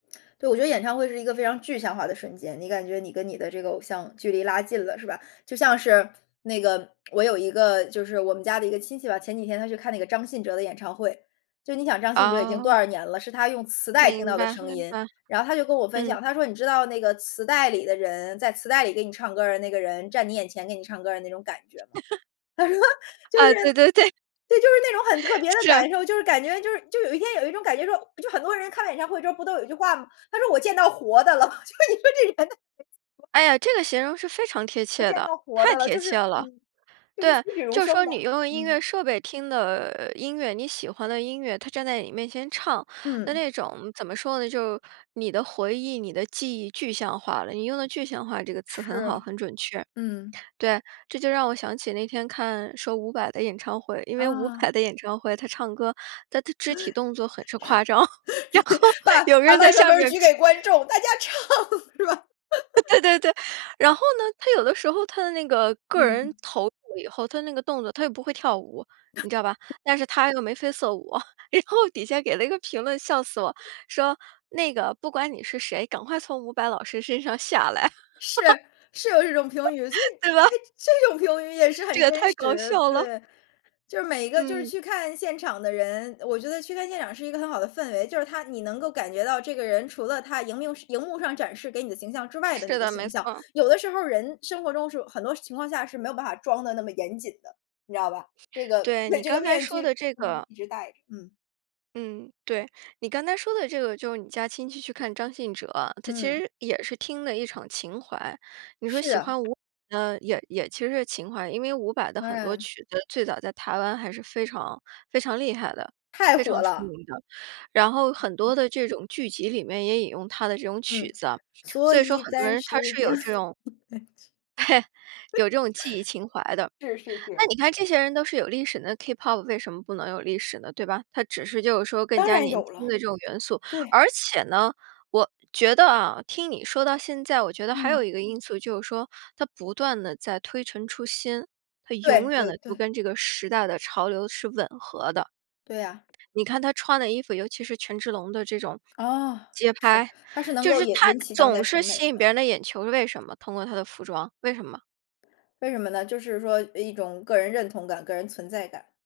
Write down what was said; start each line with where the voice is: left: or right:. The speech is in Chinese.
left: 对，我觉得演唱会是一个非常具象化的瞬间，你感觉你跟你的这个偶像距离拉近了，是吧？就像是那个我有一个就是我们家的一个亲戚吧。前几天他去看那个张信哲的演唱会，就是你想张信哲已经多
right: 哦。
left: 少年了，是他用磁带听到
right: 明
left: 的
right: 白
left: 声
right: 明
left: 音。
right: 白，
left: 然后他就跟我分
right: 嗯。
left: 享，他说你知道那个磁带里的人，在磁带里给你唱歌儿的那个人，站你眼前给你唱歌的那种感觉吗？他说，就是
right: 啊对对对。
left: 对，就是那种很特别的
right: 是。
left: 感受，就是感觉就是就有一天有一种感觉，就是说，就很多人看了演唱会之后不都有一句话吗，他说我见到活的了。就你说这人
right: 哎呀，这个形容是非常贴
left: 不
right: 切
left: 见
right: 的，
left: 到活
right: 太
left: 的了，
right: 贴
left: 就
right: 切
left: 是
right: 了。
left: 嗯，就是栩
right: 对，
left: 栩如
right: 就是
left: 生
right: 说
left: 的，
right: 你用音乐
left: 嗯。
right: 设备听的音乐，你喜欢的音乐，他站在你面前唱。那
left: 嗯。
right: 那种怎么说呢？就是你的回忆，你的记忆，具象化了。你用的具象化这个词很好，
left: 是，
right: 很准确。
left: 嗯。
right: 对，这就让我想起那天看说伍佰的演唱会。因为伍佰
left: 啊。
right: 的演唱会，他唱歌，他的肢体动作很是夸张，然后
left: 把
right: 有
left: 把
right: 人就在
left: 麦克
right: 下
left: 风儿
right: 面
left: 举给观
right: [unintelligible]
left: 众，大家唱，是吧？
right: 呃 对对对。然后呢，他有的时候他的那个个人
left: 嗯。
right: 投入了以后，他那个动作他又不会跳舞，你知道吧？但是他又眉飞色舞，然后底下给了一个评论，笑死我。说那个不管你是谁，赶快从伍佰老师身上下来。
left: 是，是有这种评语，所以
right: 对吧？
left: 这这种评语也是
right: 这
left: 很
right: 也
left: 真
right: 太搞
left: 实，
right: 笑了。
left: 对。就是每一个就是
right: 嗯。
left: 去看现场的人我觉得去看现场是一个很好的氛围。就是它你能够感觉到这个人除了他荧幕荧幕上展示给你的形象之外的那
right: 是
left: 个
right: 的，没
left: 形
right: 错
left: 象。
right: 儿。
left: 有的时候人生活中是很多情况下是没有办法装得那么严谨的，你知道吧？这个
right: 对，你
left: 这个
right: 刚才
left: 面
right: 说
left: 具，
right: 的这
left: 不能
right: 个
left: 一直戴着，嗯。
right: 嗯，对，你刚才说的这个就是你家亲戚去看张信哲，他其
left: 嗯。
right: 实也是听的一场情怀。你说
left: 是
right: 喜
left: 啊。
right: 欢伍佰呢，也也其实是情怀。因为伍佰的
left: 当
right: 很多
left: 然。
right: 曲子，最早在台湾还是非常非常厉害的，
left: 太
right: 非
left: 火
right: 常出名
left: 了。
right: 的。然后很多的这种剧集里面也引用他的这种曲
left: 嗯，
right: 子。
left: 所
right: 所以说
left: 以
right: 很多
left: 暂
right: 人他
left: 时
right: 是
left: 将
right: 有这种 有这种记忆情怀的。
left: 是是
right: 那
left: 是。
right: 你看这些人都是有历史的，那 Kpop 为什么不能有历史呢，对吧？它只是就是说更
left: 当
right: 加
left: 然
right: 年
left: 有
right: 轻
left: 了。
right: 的这种元素。
left: 对。
right: 而且呢，我觉得啊，听你说到现在，我觉得还有
left: 嗯。
right: 一个因素，就是说它不断地在推陈出新，它永
left: 对
right: 远
left: 对
right: 地就
left: 对。
right: 跟这个时代的潮流是吻合的。
left: 对呀。
right: 你看他穿的衣服，尤其是权志龙的这种
left: 哦，
right: 街
left: 是，
right: 拍。
left: 他是能
right: 就
left: 够
right: 是
left: 引
right: 他
left: 引起当代
right: 总
left: 审
right: 是
left: 美
right: 吸引
left: 的。
right: 别人的眼球，为什么？通过他的服装，为什么？
left: 为什么呢？就是说一种个人认同感，个人存在感。